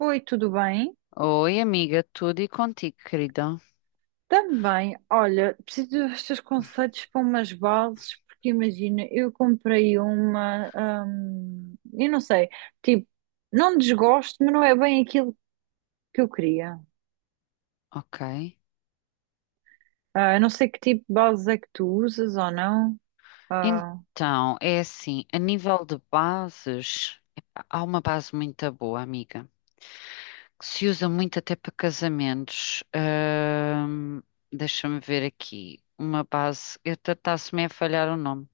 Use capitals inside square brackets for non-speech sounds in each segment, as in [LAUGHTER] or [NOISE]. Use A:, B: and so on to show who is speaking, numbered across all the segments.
A: Oi, tudo bem?
B: Oi, amiga, tudo e contigo, querida?
A: Também, olha, preciso dos teus conselhos para umas bases, porque imagina, eu comprei uma, eu não sei, tipo, não desgosto, mas não é bem aquilo que eu queria.
B: Ok.
A: Ah, eu não sei que tipo de bases é que tu usas ou não. Ah,
B: Então, é assim, a nível de bases, epá, há uma base muito boa, amiga, que se usa muito até para casamentos. Deixa-me ver aqui. Uma base, eu está-se-me a falhar o nome.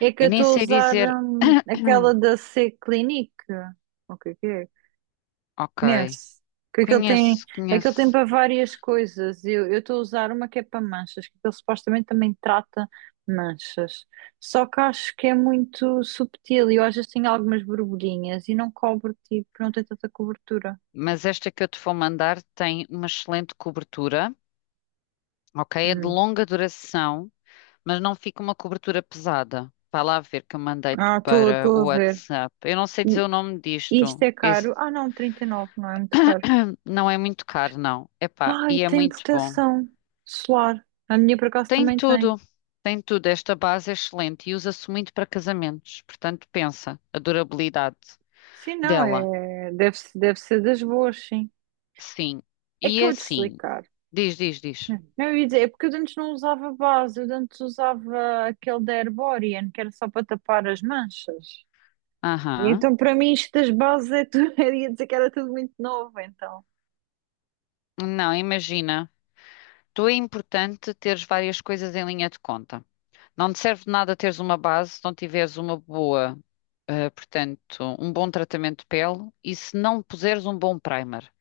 A: é que eu
B: Eu nem
A: estou a
B: sei
A: usar,
B: dizer.
A: aquela
B: [COUGHS] [CLEARS THROAT]
A: da C-Clinique. O que é que é?
B: Ok,
A: Conhece? Que
B: conheço,
A: aquilo tem
B: conheço.
A: para várias coisas. Eu estou a usar uma que é para manchas, que aquilo supostamente também trata manchas. Só que acho que é muito subtil e eu às vezes tenho algumas borbulhinhas e não cobre, tipo, não tem tanta cobertura.
B: Mas esta que eu te vou mandar tem uma excelente cobertura, ok? É de
A: Hum.
B: longa duração, mas não fica uma cobertura pesada. Vai lá ver que eu mandei-te
A: Ah, estou
B: para
A: estou
B: o
A: a ver.
B: WhatsApp. Eu não sei
A: E
B: dizer o nome
A: isto
B: disto.
A: é
B: Esse
A: caro? Ah, não, 39 não é muito caro.
B: [CLEARS THROAT] não é muito caro, não. Epá,
A: Ai,
B: e é
A: tem
B: muito bom.
A: proteção solar. A minha por acaso
B: Tem
A: também tem.
B: tudo, tem tudo. Esta base é excelente e usa-se muito para casamentos. Portanto, pensa, a durabilidade
A: Sim, não,
B: dela.
A: é, deve, deve ser das boas, sim.
B: Sim.
A: É que
B: E
A: eu
B: é
A: vou te
B: assim,
A: explicar.
B: diz.
A: Hum. Não, eu ia dizer, é porque eu antes não usava base, eu antes usava aquele da Herborian, que era só para tapar as manchas. E
B: Aham.
A: então, para mim, isto das bases é tudo, [LAUGHS] eu ia dizer que era tudo muito novo, então.
B: Não, imagina. Tu é importante teres várias coisas em linha de conta. Não te serve de nada teres uma base se não tiveres uma boa, portanto, um bom tratamento de pele e se não puseres um bom primer,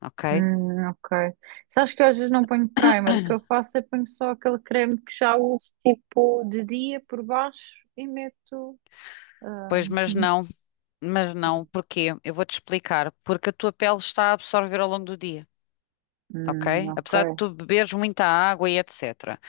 B: ok?
A: Ok. Sabes que eu às vezes não ponho primer, o que eu faço é ponho só aquele creme que já uso, tipo, de dia por baixo e meto. ah,
B: Pois,
A: não sei.
B: mas não, porquê? Eu vou-te explicar. Porque a tua pele está a absorver ao longo do dia,
A: Hum,
B: ok?
A: ok.
B: Apesar de tu beberes muita água e etc.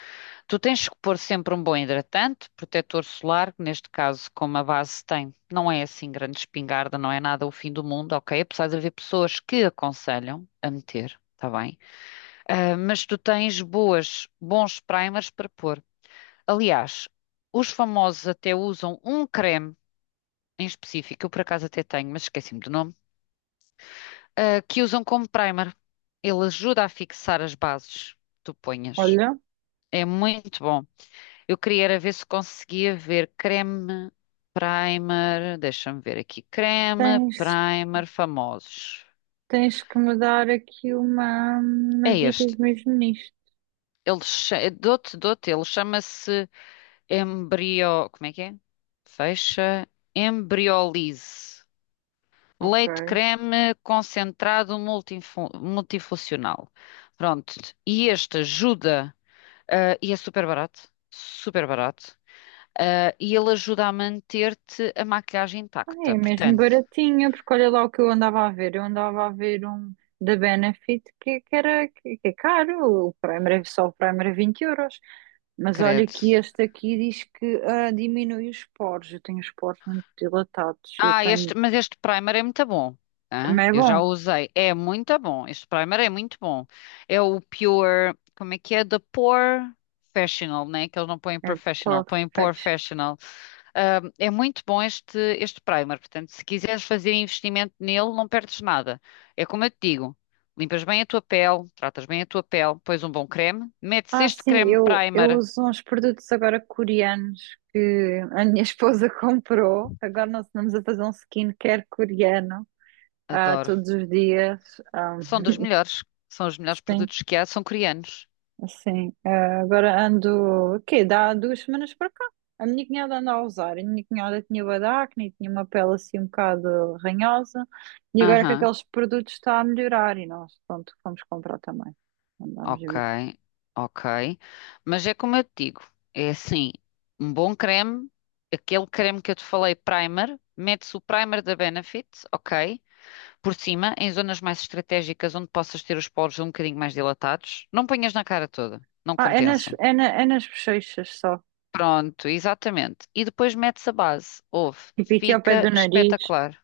B: Tu tens que pôr sempre um bom hidratante, protetor solar, que neste caso, como a base tem, não é assim grande espingarda, não é nada o fim do mundo, ok? Apesar de haver pessoas que aconselham a meter, está bem? Ah, mas tu tens boas, bons primers para pôr. Aliás, os famosos até usam um creme em específico, eu por acaso até tenho, mas esqueci-me do nome, ah, que usam como primer. Ele ajuda a fixar as bases que tu ponhas.
A: Olha,
B: É muito bom. Eu queria era ver se conseguia ver creme, primer, deixa-me ver aqui, creme,
A: tens,
B: primer, famosos.
A: tens que me dar aqui uma,
B: É
A: umas
B: este.
A: dicas mesmo nisto.
B: Ele, dou-te, ele chama-se Embrio. Como é que é? Fecha. Embriolise.
A: Ok.
B: Leite creme concentrado multifuncional. Pronto. E este ajuda, ah, e é super barato. Super barato. Ah, e ele ajuda a manter-te a maquilhagem
A: Ah, é
B: intacta.
A: mesmo
B: Portanto,
A: baratinha, porque olha lá o que eu andava a ver. Eu andava a ver um da Benefit que era que é caro, o Prime, era- só o Prime era 20 euros. Mas olha
B: credo.
A: que este aqui diz que ah, diminui os poros. Eu tenho os poros muito dilatados. Eu
B: Ah,
A: tenho.
B: este, mas este primer é muito bom. Hã?
A: Também é
B: Eu já o
A: bom.
B: usei. É muito bom. Este primer é muito bom. É o Pure. Como é que é? The Pore Professional, né? Que eles não põem
A: É poro
B: professional, põem Pore
A: fresh.
B: Professional. É muito bom este primer. Portanto, se quiseres fazer investimento nele, não perdes nada. É como eu te digo: limpas bem a tua pele, tratas bem a tua pele, pões um bom creme, metes
A: Ah,
B: este
A: sim,
B: creme
A: eu
B: primer.
A: uso uns produtos agora coreanos que a minha esposa [LAUGHS] comprou. Agora nós andamos a fazer um skincare coreano
B: Adoro.
A: todos os dias. Ah,
B: São dos melhores. São os melhores
A: sim.
B: produtos que há, são coreanos.
A: Sim, agora ando, o quê? Dá 2 semanas para cá. A minha cunhada anda a usar. A minha cunhada tinha bué de acne e tinha uma pele assim um bocado ranhosa. E agora que
B: Aham.
A: aqueles produtos está a melhorar e nós, pronto, fomos comprar também. Andámos a
B: Ok,
A: ver.
B: ok. Mas é como eu te digo, é assim, um bom creme, aquele creme que eu te falei, primer, mete-se o primer da Benefit, ok, por cima, em zonas mais estratégicas onde possas ter os poros um bocadinho mais dilatados. Não ponhas na cara toda, não
A: Ah, é nas,
B: compensa.
A: é na, é nas bochechas só.
B: Pronto, exatamente. E depois metes a base, ouve,
A: Tipo aqui ao pé do
B: fica
A: nariz.
B: espetacular.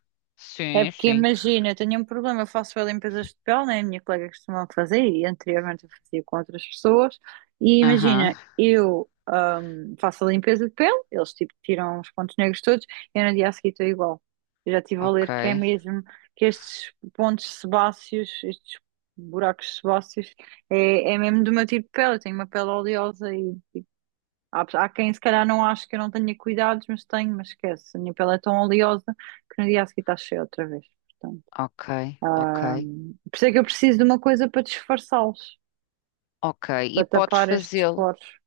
A: É
B: Sim,
A: porque
B: sim.
A: imagina, eu tenho um problema, eu faço limpezas de pele, né? A minha colega costuma fazer e anteriormente eu fazia com outras pessoas. E
B: Aham.
A: imagina, eu faço a limpeza de pele, eles tipo tiram os pontos negros todos, e eu no dia a seguir estou igual. Eu já estive a
B: Ok,
A: ler que é mesmo que estes pontos sebáceos, estes buracos sebáceos, é, é mesmo do meu tipo de pele. Eu tenho uma pele oleosa e há, pe- há quem se calhar não acha que eu não tenha cuidados, mas tenho, mas esquece. A minha pele é tão oleosa que no dia a seguir está cheia outra vez. Portanto,
B: ok, ok,
A: ah, por isso é que eu preciso de uma coisa para disfarçá-los,
B: ok. E
A: para
B: podes
A: tapar estes
B: fazê-lo.
A: poros.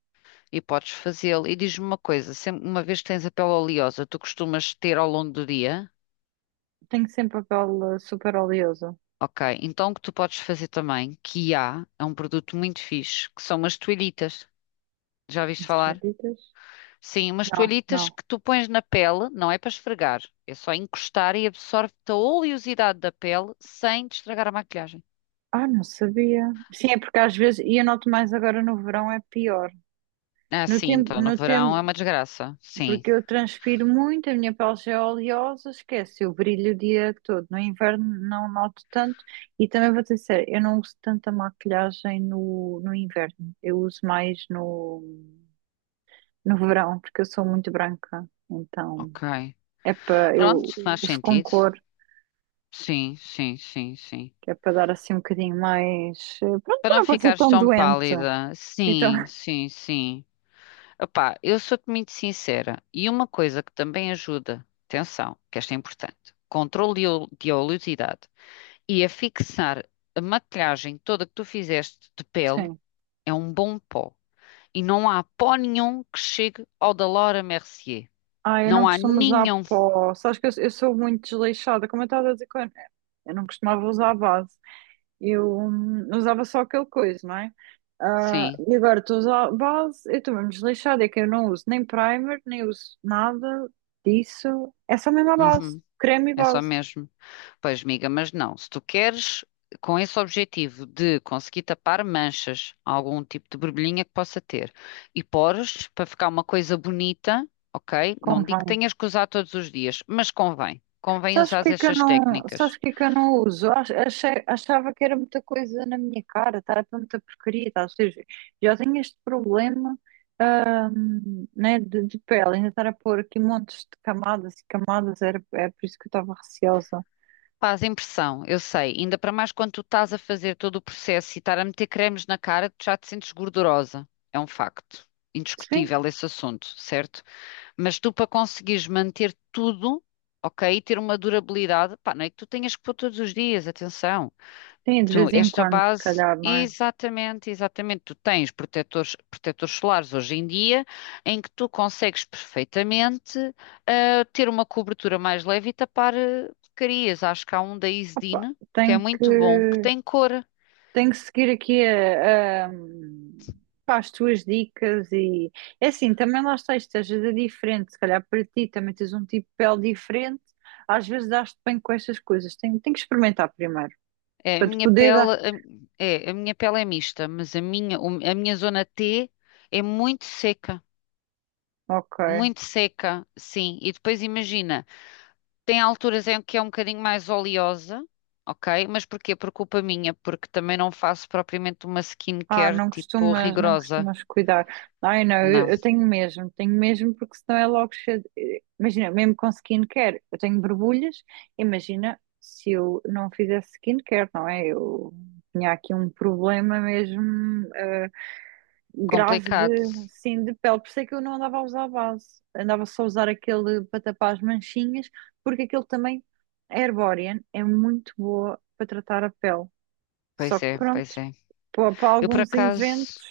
B: E podes fazê-lo. E diz-me uma coisa, sempre, uma vez que tens a pele oleosa, tu costumas ter ao longo do dia?
A: Tenho sempre a pele super oleosa.
B: Ok, então o que tu podes fazer também, que há, é um produto muito fixe, que são umas toalhitas. Já viste
A: Estas
B: falar?
A: ditas?
B: Sim, umas
A: Não,
B: toalhitas
A: não.
B: que tu pões na pele, não é para esfregar, é só encostar e absorve-te a oleosidade da pele sem te estragar a maquilhagem.
A: Ah, não sabia. Sim, é porque às vezes, e eu noto mais agora no verão, é pior.
B: Ah,
A: No
B: sim,
A: tempo,
B: então no
A: no
B: verão
A: tempo,
B: é uma desgraça. Sim,
A: porque eu transpiro muito, a minha pele já é oleosa, esquece, eu brilho o dia todo. No inverno não noto tanto e também vou dizer, sério, eu não uso tanta maquilhagem no, no inverno, eu uso mais no, no verão, porque eu sou muito branca, então
B: ok.
A: é para eu
B: Pronto, faz
A: uso com
B: sentido.
A: cor,
B: Sim, sim, sim, sim.
A: que é para dar assim um bocadinho mais, pronto,
B: Para
A: para
B: não
A: não parecer
B: ficares
A: tão
B: tão
A: doente.
B: pálida.
A: Sim, então,
B: Sim,
A: [LAUGHS]
B: sim, sim. Opá, eu sou-te muito sincera. E uma coisa que também ajuda, atenção, que esta é importante, controle de oleosidade. E a fixar a maquilhagem toda que tu fizeste de pele
A: sim.
B: é um bom pó. E não há pó nenhum que chegue ao da Laura Mercier.
A: Ah, eu não
B: Não há
A: costumo usar
B: nenhum.
A: pó. Sabes que eu sou muito desleixada, como eu estava a dizer, com- eu não costumava usar base. Eu usava só aquele coisa, não é? Ah,
B: Sim.
A: e agora estou a usar base, eu estou mesmo desleixada, é que eu não uso nem primer, nem uso nada disso. É só mesmo a base,
B: Uhum.
A: creme e
B: É só
A: base,
B: mesmo. Pois, amiga, mas não. Se tu queres, com esse objetivo de conseguir tapar manchas, algum tipo de borbulhinha que possa ter, e pores para ficar uma coisa bonita, ok? Não digo que
A: convém.
B: tenhas que usar todos os dias, mas convém. Convém
A: Sabes
B: usar
A: porque é que eu
B: estas
A: não, sabes
B: técnicas.
A: porque é que eu não uso? Ach- achei, achava que era muita coisa na minha cara, estava muita porcaria, tá? Ou seja, já tenho este problema, né, de pele, ainda estar a pôr aqui montes de camadas e camadas, era, é por isso que eu estava receosa.
B: Faz impressão, eu sei. Ainda para mais quando tu estás a fazer todo o processo e estar a meter cremes na cara, tu já te sentes gordurosa. É um facto.
A: Sim.
B: Indiscutível esse assunto, certo? Mas tu, para conseguires manter tudo, ok, e ter uma durabilidade, pá, não é que tu tenhas que pôr todos os dias, atenção.
A: Sim, de
B: Então,
A: vez em
B: esta
A: quando, se
B: base,
A: calhar, não é?
B: exatamente, exatamente, tu tens protetores, protetores solares hoje em dia, em que tu consegues perfeitamente, ah, ter uma cobertura mais leve e tapar, ah, porcarias. Acho que há um da
A: Opa,
B: Isdin, que é muito bom, que tem cor.
A: tenho que seguir aqui a- pá, as tuas dicas e é assim, também lá está, isto às vezes é diferente, se calhar para ti também tens um tipo de pele diferente, às vezes dás-te bem com estas coisas, tenho, tenho que experimentar primeiro,
B: É, a
A: para te
B: minha
A: poder
B: pele,
A: dar.
B: a- é, a minha pele é mista, mas a minha zona T é muito seca.
A: Ok.
B: Muito seca, sim. E depois imagina, tem alturas em que é um bocadinho mais oleosa, ok? Mas porquê? Por culpa minha, porque também não faço propriamente uma
A: Ah,
B: skincare
A: não
B: tipo
A: costumas, não
B: rigorosa.
A: costumas cuidar. Ai, não,
B: Não,
A: eu tenho mesmo, porque senão é logo cheio. De- imagina, mesmo com skincare, eu tenho borbulhas. Imagina se eu não fizesse skincare, não é? Eu tinha aqui um problema mesmo eh, grave de,
B: complicado.
A: sim, de pele. Por isso é que eu não andava a usar base. Andava só a usar aquele para tapar as manchinhas, porque aquele também, a Herborian, é muito boa para tratar a pele. Só
B: Pois
A: que
B: é,
A: pronto.
B: pois é.
A: Para, para
B: Eu por
A: alguns inventos
B: acaso,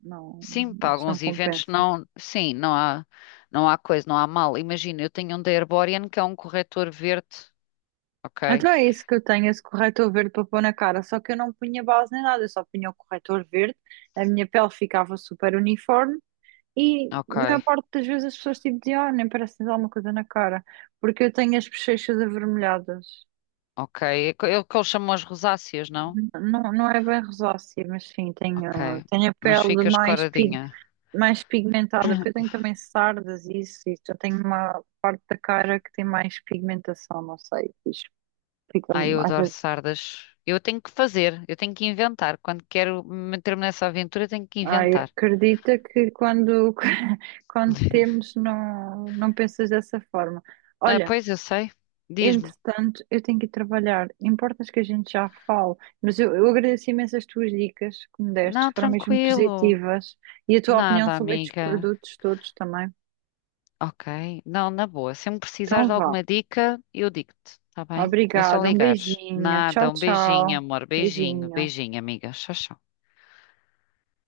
A: não,
B: sim, para
A: acho que não
B: alguns eventos
A: compensa.
B: não, sim, não há, não há coisa, não há mal. Imagina, eu tenho um da Herborian que é um corretor verde, ok?
A: Então é isso que eu tenho, esse corretor verde para pôr na cara. Só que eu não punha base nem nada, eu só punha o corretor verde, a minha pele ficava super uniforme e
B: Ok,
A: na maior parte das vezes as pessoas tipo diziam, ah, nem parece que tens alguma coisa na cara, porque eu tenho as bochechas avermelhadas.
B: ok. É o que eles chamam as rosáceas, não?
A: Não, não é bem rosácea, mas sim,
B: Ok,
A: tenho, tenho a
B: mas
A: pele
B: fica escoradinha.
A: mais pigmentada, porque eu tenho também sardas e isso, e eu tenho uma parte da cara que tem mais pigmentação, não sei, fiz- fica
B: Ai, eu
A: às
B: adoro
A: vezes.
B: sardas. Eu tenho que fazer, eu tenho que inventar. Quando quero meter-me nessa aventura, tenho que
A: Ai,
B: inventar.
A: acredita que quando, [LAUGHS] quando
B: [LAUGHS]
A: temos não, não pensas dessa forma.
B: Ah,
A: Olha,
B: pois eu sei. Diz-me.
A: entretanto, eu tenho que ir trabalhar. Importas que a gente já fale, mas eu agradeço imenso as tuas dicas que me deste,
B: Não,
A: foram mesmo
B: tranquilo.
A: positivas, e a tua opinião
B: Nada,
A: sobre estes
B: amiga.
A: produtos todos também.
B: Ok. Não, na boa. Se me precisares
A: Então
B: de
A: vá.
B: alguma dica, eu digo-te, tá bem? É só
A: Obrigada, um
B: ligares.
A: beijinho. Tchau,
B: Nada, um beijinho,
A: tchau.
B: amor. Beijinho,
A: Beijinho.
B: beijinho, amiga. Tchau, tchau.